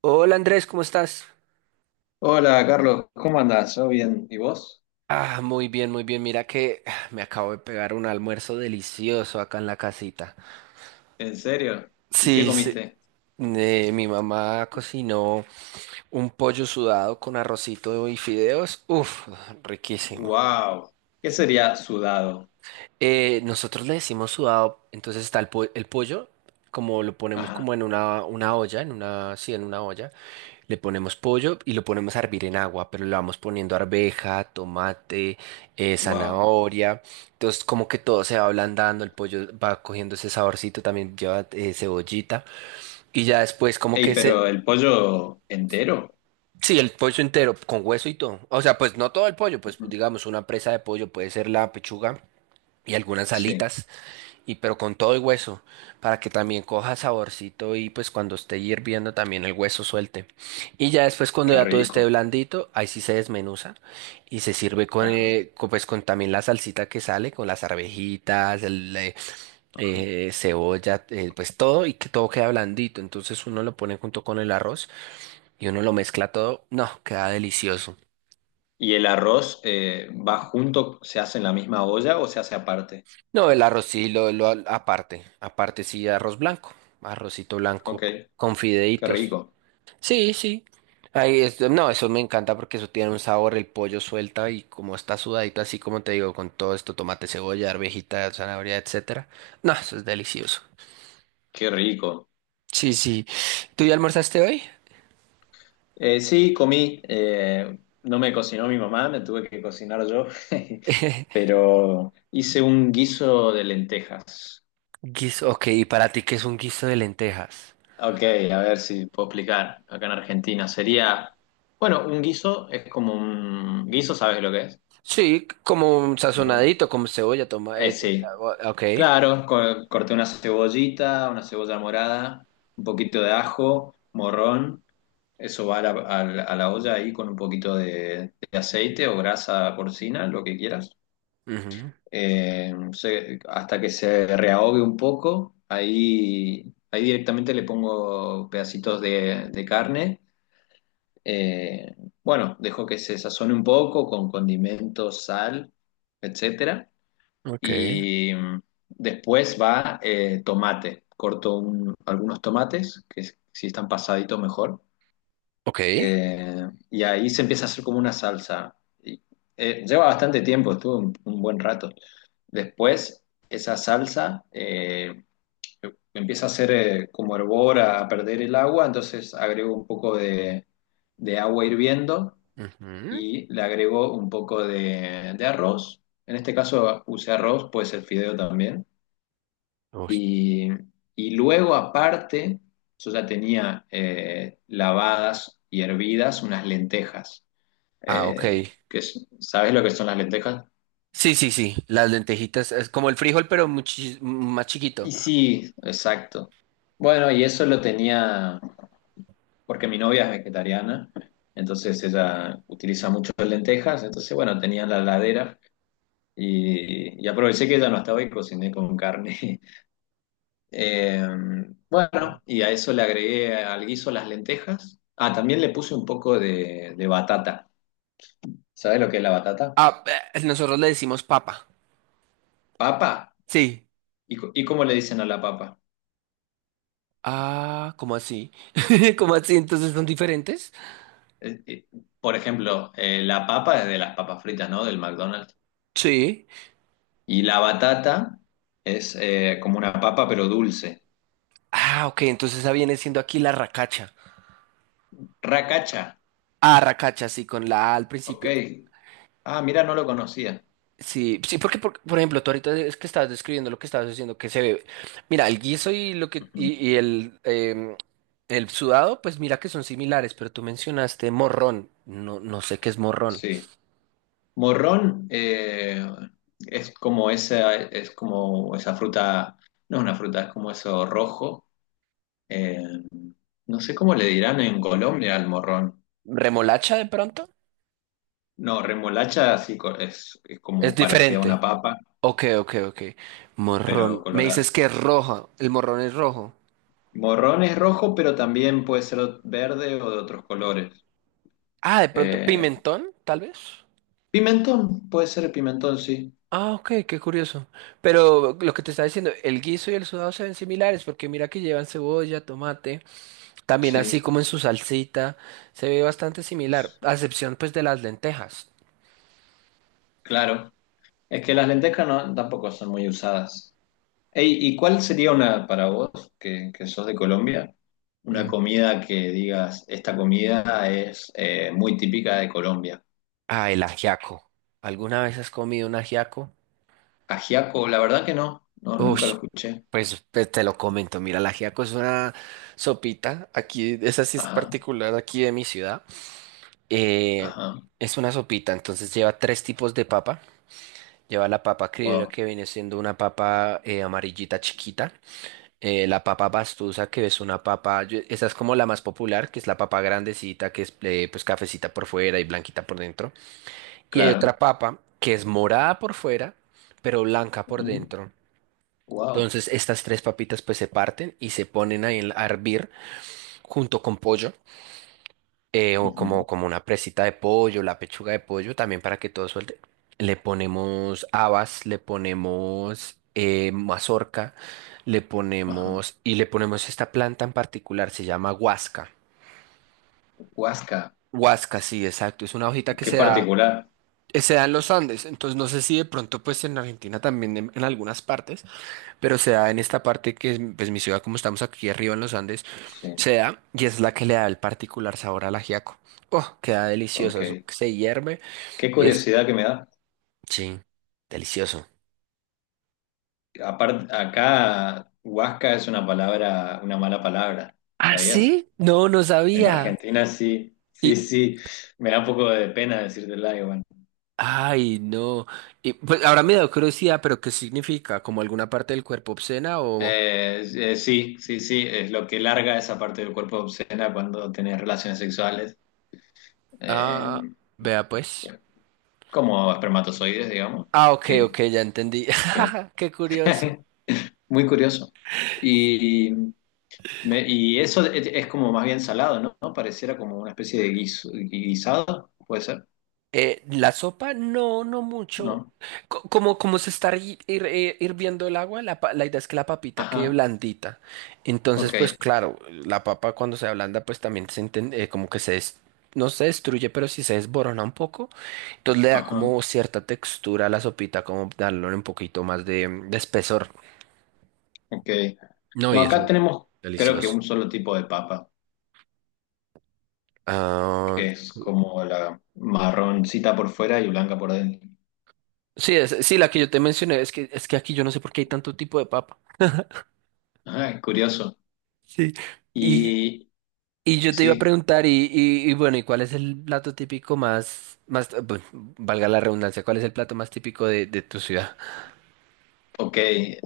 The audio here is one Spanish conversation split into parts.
Hola Andrés, ¿cómo estás? Hola Carlos, ¿cómo andás? ¿Yo bien? ¿Y vos? Muy bien, muy bien. Mira que me acabo de pegar un almuerzo delicioso acá en la casita. ¿En serio? ¿Y qué Sí, sí. comiste? Mi mamá cocinó un pollo sudado con arrocito y fideos. Uf, riquísimo. ¡Wow! ¿Qué sería sudado? Nosotros le decimos sudado, entonces está el pollo, como lo ponemos Ajá, como en una olla, en una, sí, en una olla, le ponemos pollo y lo ponemos a hervir en agua, pero le vamos poniendo arveja, tomate, wow. zanahoria, entonces como que todo se va ablandando, el pollo va cogiendo ese saborcito, también lleva cebollita y ya después como Ey, que se... pero el pollo entero. Sí, el pollo entero, con hueso y todo. O sea, pues no todo el pollo, pues Ujú. digamos una presa de pollo puede ser la pechuga y algunas Sí, alitas. Y pero con todo el hueso, para que también coja saborcito y pues cuando esté hirviendo también el hueso suelte. Y ya después cuando qué ya todo esté rico. blandito, ahí sí se desmenuza y se sirve con, Ajá, pues con también la salsita que sale, con las arvejitas, ajá. Cebolla, pues todo y que todo queda blandito. Entonces uno lo pone junto con el arroz y uno lo mezcla todo. No, queda delicioso. ¿Y el arroz va junto, se hace en la misma olla o se hace aparte? No, el arroz sí lo aparte, aparte sí arroz blanco, arrocito Ok, blanco con qué fideitos. rico, Sí, sí. Ahí es, no, eso me encanta porque eso tiene un sabor, el pollo suelta y como está sudadito, así como te digo, con todo esto, tomate, cebolla, arvejita, zanahoria, etcétera. No, eso es delicioso. qué rico. Sí, sí. ¿Tú ya almorzaste hoy? Sí, comí. No me cocinó mi mamá, me tuve que cocinar yo. Pero hice un guiso de lentejas. Guiso, ok, ¿y para ti qué es un guiso de lentejas? Ok, a ver si puedo explicar. Acá en Argentina sería, bueno, un guiso es como un guiso, ¿sabes lo que es? Sí, como un Como un- sazonadito, como cebolla, sí, ok. claro, corté una cebollita, una cebolla morada, un poquito de ajo, morrón, eso va a a la olla ahí con un poquito de aceite o grasa porcina, lo que quieras. Ujú, Hasta que se reahogue un poco, ahí, ahí directamente le pongo pedacitos de carne. Eh, bueno, dejo que se sazone un poco con condimentos, sal, etcétera. ok, Y después va tomate. Algunos tomates, que si están pasaditos mejor. ok. Y ahí se empieza a hacer como una salsa. Y, Lleva bastante tiempo, estuvo un buen rato. Después, esa salsa empieza a hacer como hervor, a perder el agua. Entonces agrego un poco de agua hirviendo Ujú. y le agrego un poco de arroz. En este caso usé arroz, puede ser fideo también. Uy, Y, y luego aparte, yo ya tenía lavadas y hervidas unas lentejas. ah, ok. ¿Sabes lo que son las lentejas? Sí, sí, sí. Las lentejitas es como el frijol, pero más chiquito. Y sí, exacto. Bueno, y eso lo tenía porque mi novia es vegetariana, entonces ella utiliza mucho lentejas, entonces bueno, tenía en la ladera. Y aproveché que ella no estaba y cociné con carne. Eh, bueno, y a eso le agregué al guiso las lentejas. Ah, también le puse un poco de batata. ¿Sabes lo que es la batata? Ah, Nosotros le decimos papa. Papa. Sí. Y, ¿y cómo le dicen a la papa? Ah, ¿cómo así? ¿Cómo así? Entonces son diferentes. Eh, eh, por ejemplo, la papa es de las papas fritas, ¿no? Del McDonald's. Sí. Y la batata es como una papa, pero dulce. Ah, ok, entonces esa viene siendo aquí la racacha. Racacha. Ah, racacha, sí, con la A al Ok. principio. Ah, mira, no lo conocía. Sí, sí, porque por ejemplo, tú ahorita es que estabas describiendo lo que estabas diciendo, que se ve. Mira, el guiso y lo que Ujú. y el el sudado, pues mira que son similares, pero tú mencionaste morrón. No, no sé qué es morrón. Sí. Morrón es como esa fruta, no es una fruta, es como eso rojo. eh, no sé cómo le dirán en Colombia al morrón. ¿Remolacha de pronto? No, remolacha es Es como parecida a una diferente. papa, Ok, ok, ok. pero Morrón. Me colorada. dices que es roja. El morrón es rojo. Morrón es rojo, pero también puede ser verde o de otros colores. Ah, de pronto, Eh, pimentón, tal vez. Pimentón, puede ser pimentón, sí. Ah, ok, qué curioso. Pero lo que te estaba diciendo, el guiso y el sudado se ven similares porque mira que llevan cebolla, tomate, también así Sí, como en su salsita, se ve bastante similar, a excepción pues de las lentejas. claro. Es que las lentejas no, tampoco son muy usadas. Ey, ¿y cuál sería una, para vos, que sos de Colombia, una Ujú. comida que digas, esta comida es muy típica de Colombia? Ah, el ajiaco. ¿Alguna vez has comido un ajiaco? Ajiaco, la verdad que no, no, nunca lo Ush, escuché. pues, pues, te lo comento, mira, el ajiaco es una sopita, aquí, esa sí es Ajá, particular aquí de mi ciudad, eh, ajá, es una sopita, entonces lleva tres tipos de papa, lleva la papa criolla wow, que viene siendo una papa amarillita chiquita, la papa pastusa que es una papa, esa es como la más popular, que es la papa grandecita, que es pues cafecita por fuera y blanquita por dentro, y hay otra claro. papa que es morada por fuera, pero blanca por dentro. Wow, Entonces estas tres papitas pues se parten y se ponen ahí a hervir junto con pollo como una presita de pollo, la pechuga de pollo también para que todo suelte. Le ponemos habas, le ponemos mazorca, ajá. Le ponemos esta planta en particular, se llama huasca. Huasca, Huasca, sí, exacto. Es una hojita que qué particular. Se da en los Andes. Entonces no sé si de pronto pues en Argentina también en algunas partes pero se da en esta parte que es pues, mi ciudad, como estamos aquí arriba en los Andes, Sí, se da y es la que le da el particular sabor al ajiaco. Oh, queda delicioso, eso ok. que se hierve Qué y es... curiosidad que me da. Sí, delicioso. Aparte, acá, Huasca es una palabra, una mala palabra, ¿Ah, ¿sabías? sí? No, no En sabía. Argentina sí, sí, Y, sí. Me da un poco de pena decirte algo, bueno. ay, no. Y, pues ahora me da curiosidad, pero ¿qué significa? ¿Como alguna parte del cuerpo obscena o...? Sí, sí, sí, es lo que larga esa parte del cuerpo obscena cuando tenés relaciones sexuales, eh, Ah, vea pues. como espermatozoides, digamos. Ah, ok, ok, Sí, ya entendí. ok. Qué curioso. Muy curioso. Y, y eso es como más bien salado, ¿no? ¿No? Pareciera como una especie de guisado, puede ser, La sopa, no, no mucho. ¿no? Como, como se está hirviendo el agua, la idea es que la papita quede Ajá, blandita. Entonces, ok, pues claro, la papa cuando se ablanda, pues también como que no se destruye, pero sí se desborona un poco. Entonces le da ajá, como cierta textura a la sopita, como darle un poquito más de espesor. ok. No, No, y acá eso, tenemos creo que delicioso. un solo tipo de papa, Ah, que es como la marroncita por fuera y blanca por dentro. sí, sí, la que yo te mencioné, es que aquí yo no sé por qué hay tanto tipo de papa. Ajá, curioso. Sí. y Y Y yo te iba a sí, preguntar, y bueno, ¿y cuál es el plato típico bueno, valga la redundancia, cuál es el plato más típico de tu ciudad? ok.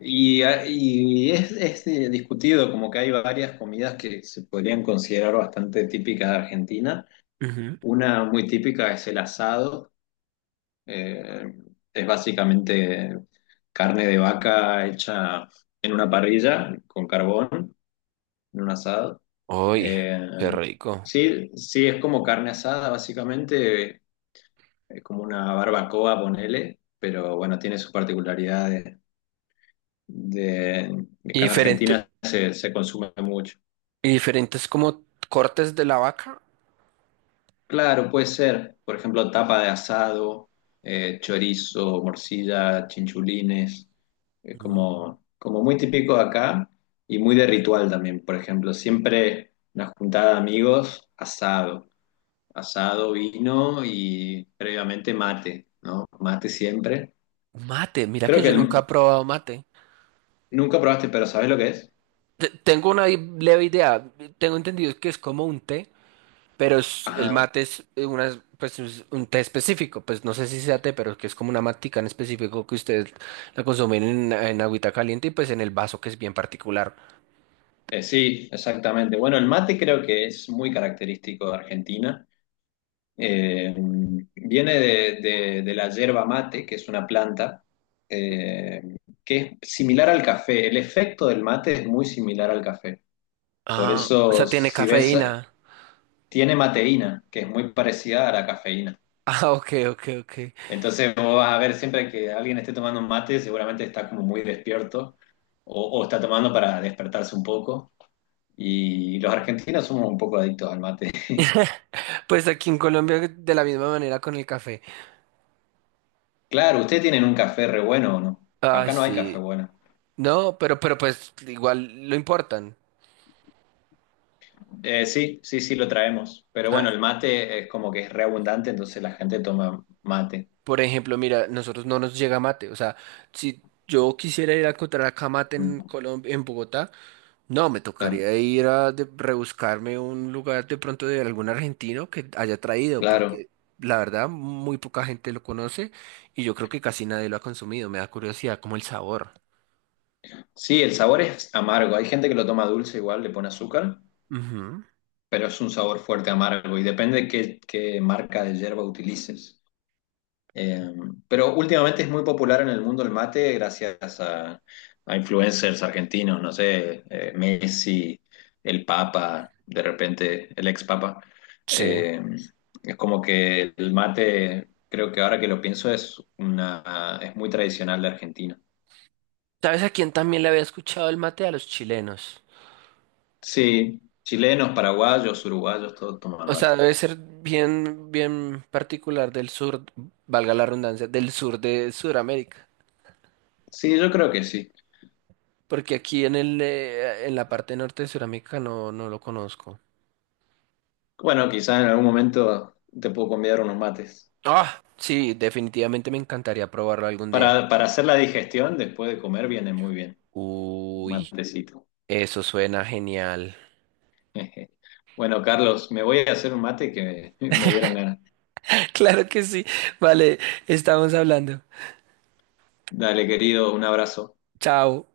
Y, y es, discutido, como que hay varias comidas que se podrían considerar bastante típicas de Argentina. Ujú. Una muy típica es el asado. eh, es básicamente carne de vaca hecha en una parrilla con carbón, en un asado. Uy, Eh, qué rico. sí, sí, es como carne asada, básicamente. Es como una barbacoa, ponele, pero bueno, tiene sus particularidades de ¿Y que en diferente, Argentina se, se consume mucho. y diferentes como cortes de la vaca? Claro, puede ser, por ejemplo, tapa de asado, chorizo, morcilla, chinchulines, es No. como, como muy típico de acá y muy de ritual también, por ejemplo, siempre una juntada de amigos, asado, asado, vino y previamente mate, ¿no? Mate siempre. Mate, mira que Creo que yo nunca he el- probado mate. Nunca probaste, pero ¿sabes lo que es? Tengo una leve idea, tengo entendido que es como un té, pero el Ajá, mate es una, pues, es un té específico, pues no sé si sea té, pero que es como una matica en específico que ustedes la consumen en agüita caliente y pues en el vaso que es bien particular. Sí, exactamente. Bueno, el mate creo que es muy característico de Argentina. Eh, Viene de, de la yerba mate, que es una planta eh, que es similar al café. El efecto del mate es muy similar al café. Por Ah, o eso, sea, tiene si ves, cafeína. tiene mateína, que es muy parecida a la cafeína. Ah, ok, ok, ok. Entonces, vos vas a ver siempre que alguien esté tomando un mate, seguramente está como muy despierto o está tomando para despertarse un poco. Y los argentinos somos un poco adictos al mate. Pues aquí en Colombia de la misma manera con el café. Claro, ¿ustedes tienen un café re bueno o no? Ah, Acá no hay café sí. bueno. No, pero pues igual lo importan. Sí, sí, sí lo traemos. Pero bueno, Ah, el mate es como que es re abundante, entonces la gente toma mate. por ejemplo, mira, nosotros no nos llega mate. O sea, si yo quisiera ir a encontrar acá mate en Mm, Colombia, en Bogotá, no, me claro, tocaría ir a rebuscarme un lugar de pronto de algún argentino que haya traído, claro. porque la verdad muy poca gente lo conoce y yo creo que casi nadie lo ha consumido. Me da curiosidad como el sabor. Sí, el sabor es amargo. Hay gente que lo toma dulce igual, le pone azúcar, Ujú, pero es un sabor fuerte amargo y depende qué, qué marca de yerba utilices. Eh, pero últimamente es muy popular en el mundo el mate gracias a influencers argentinos, no sé, Messi, el Papa, de repente el ex Papa. sí. Eh, es como que el mate, creo que ahora que lo pienso, es una, es muy tradicional de Argentina. ¿Sabes a quién también le había escuchado el mate? A los chilenos. Sí, chilenos, paraguayos, uruguayos, todos toman O mate. sea, debe ser bien, bien particular del sur, valga la redundancia, del sur de Sudamérica. Sí, yo creo que sí. Porque aquí en el, en la parte norte de Sudamérica no, no lo conozco. Bueno, quizás en algún momento te puedo convidar unos mates. Ah, sí, definitivamente me encantaría probarlo algún día. Para hacer la digestión después de comer viene muy bien. Uy, Matecito. eso suena genial. Bueno, Carlos, me voy a hacer un mate que me dieron ganas. Claro que sí. Vale, estamos hablando. Dale, querido, un abrazo. Chao.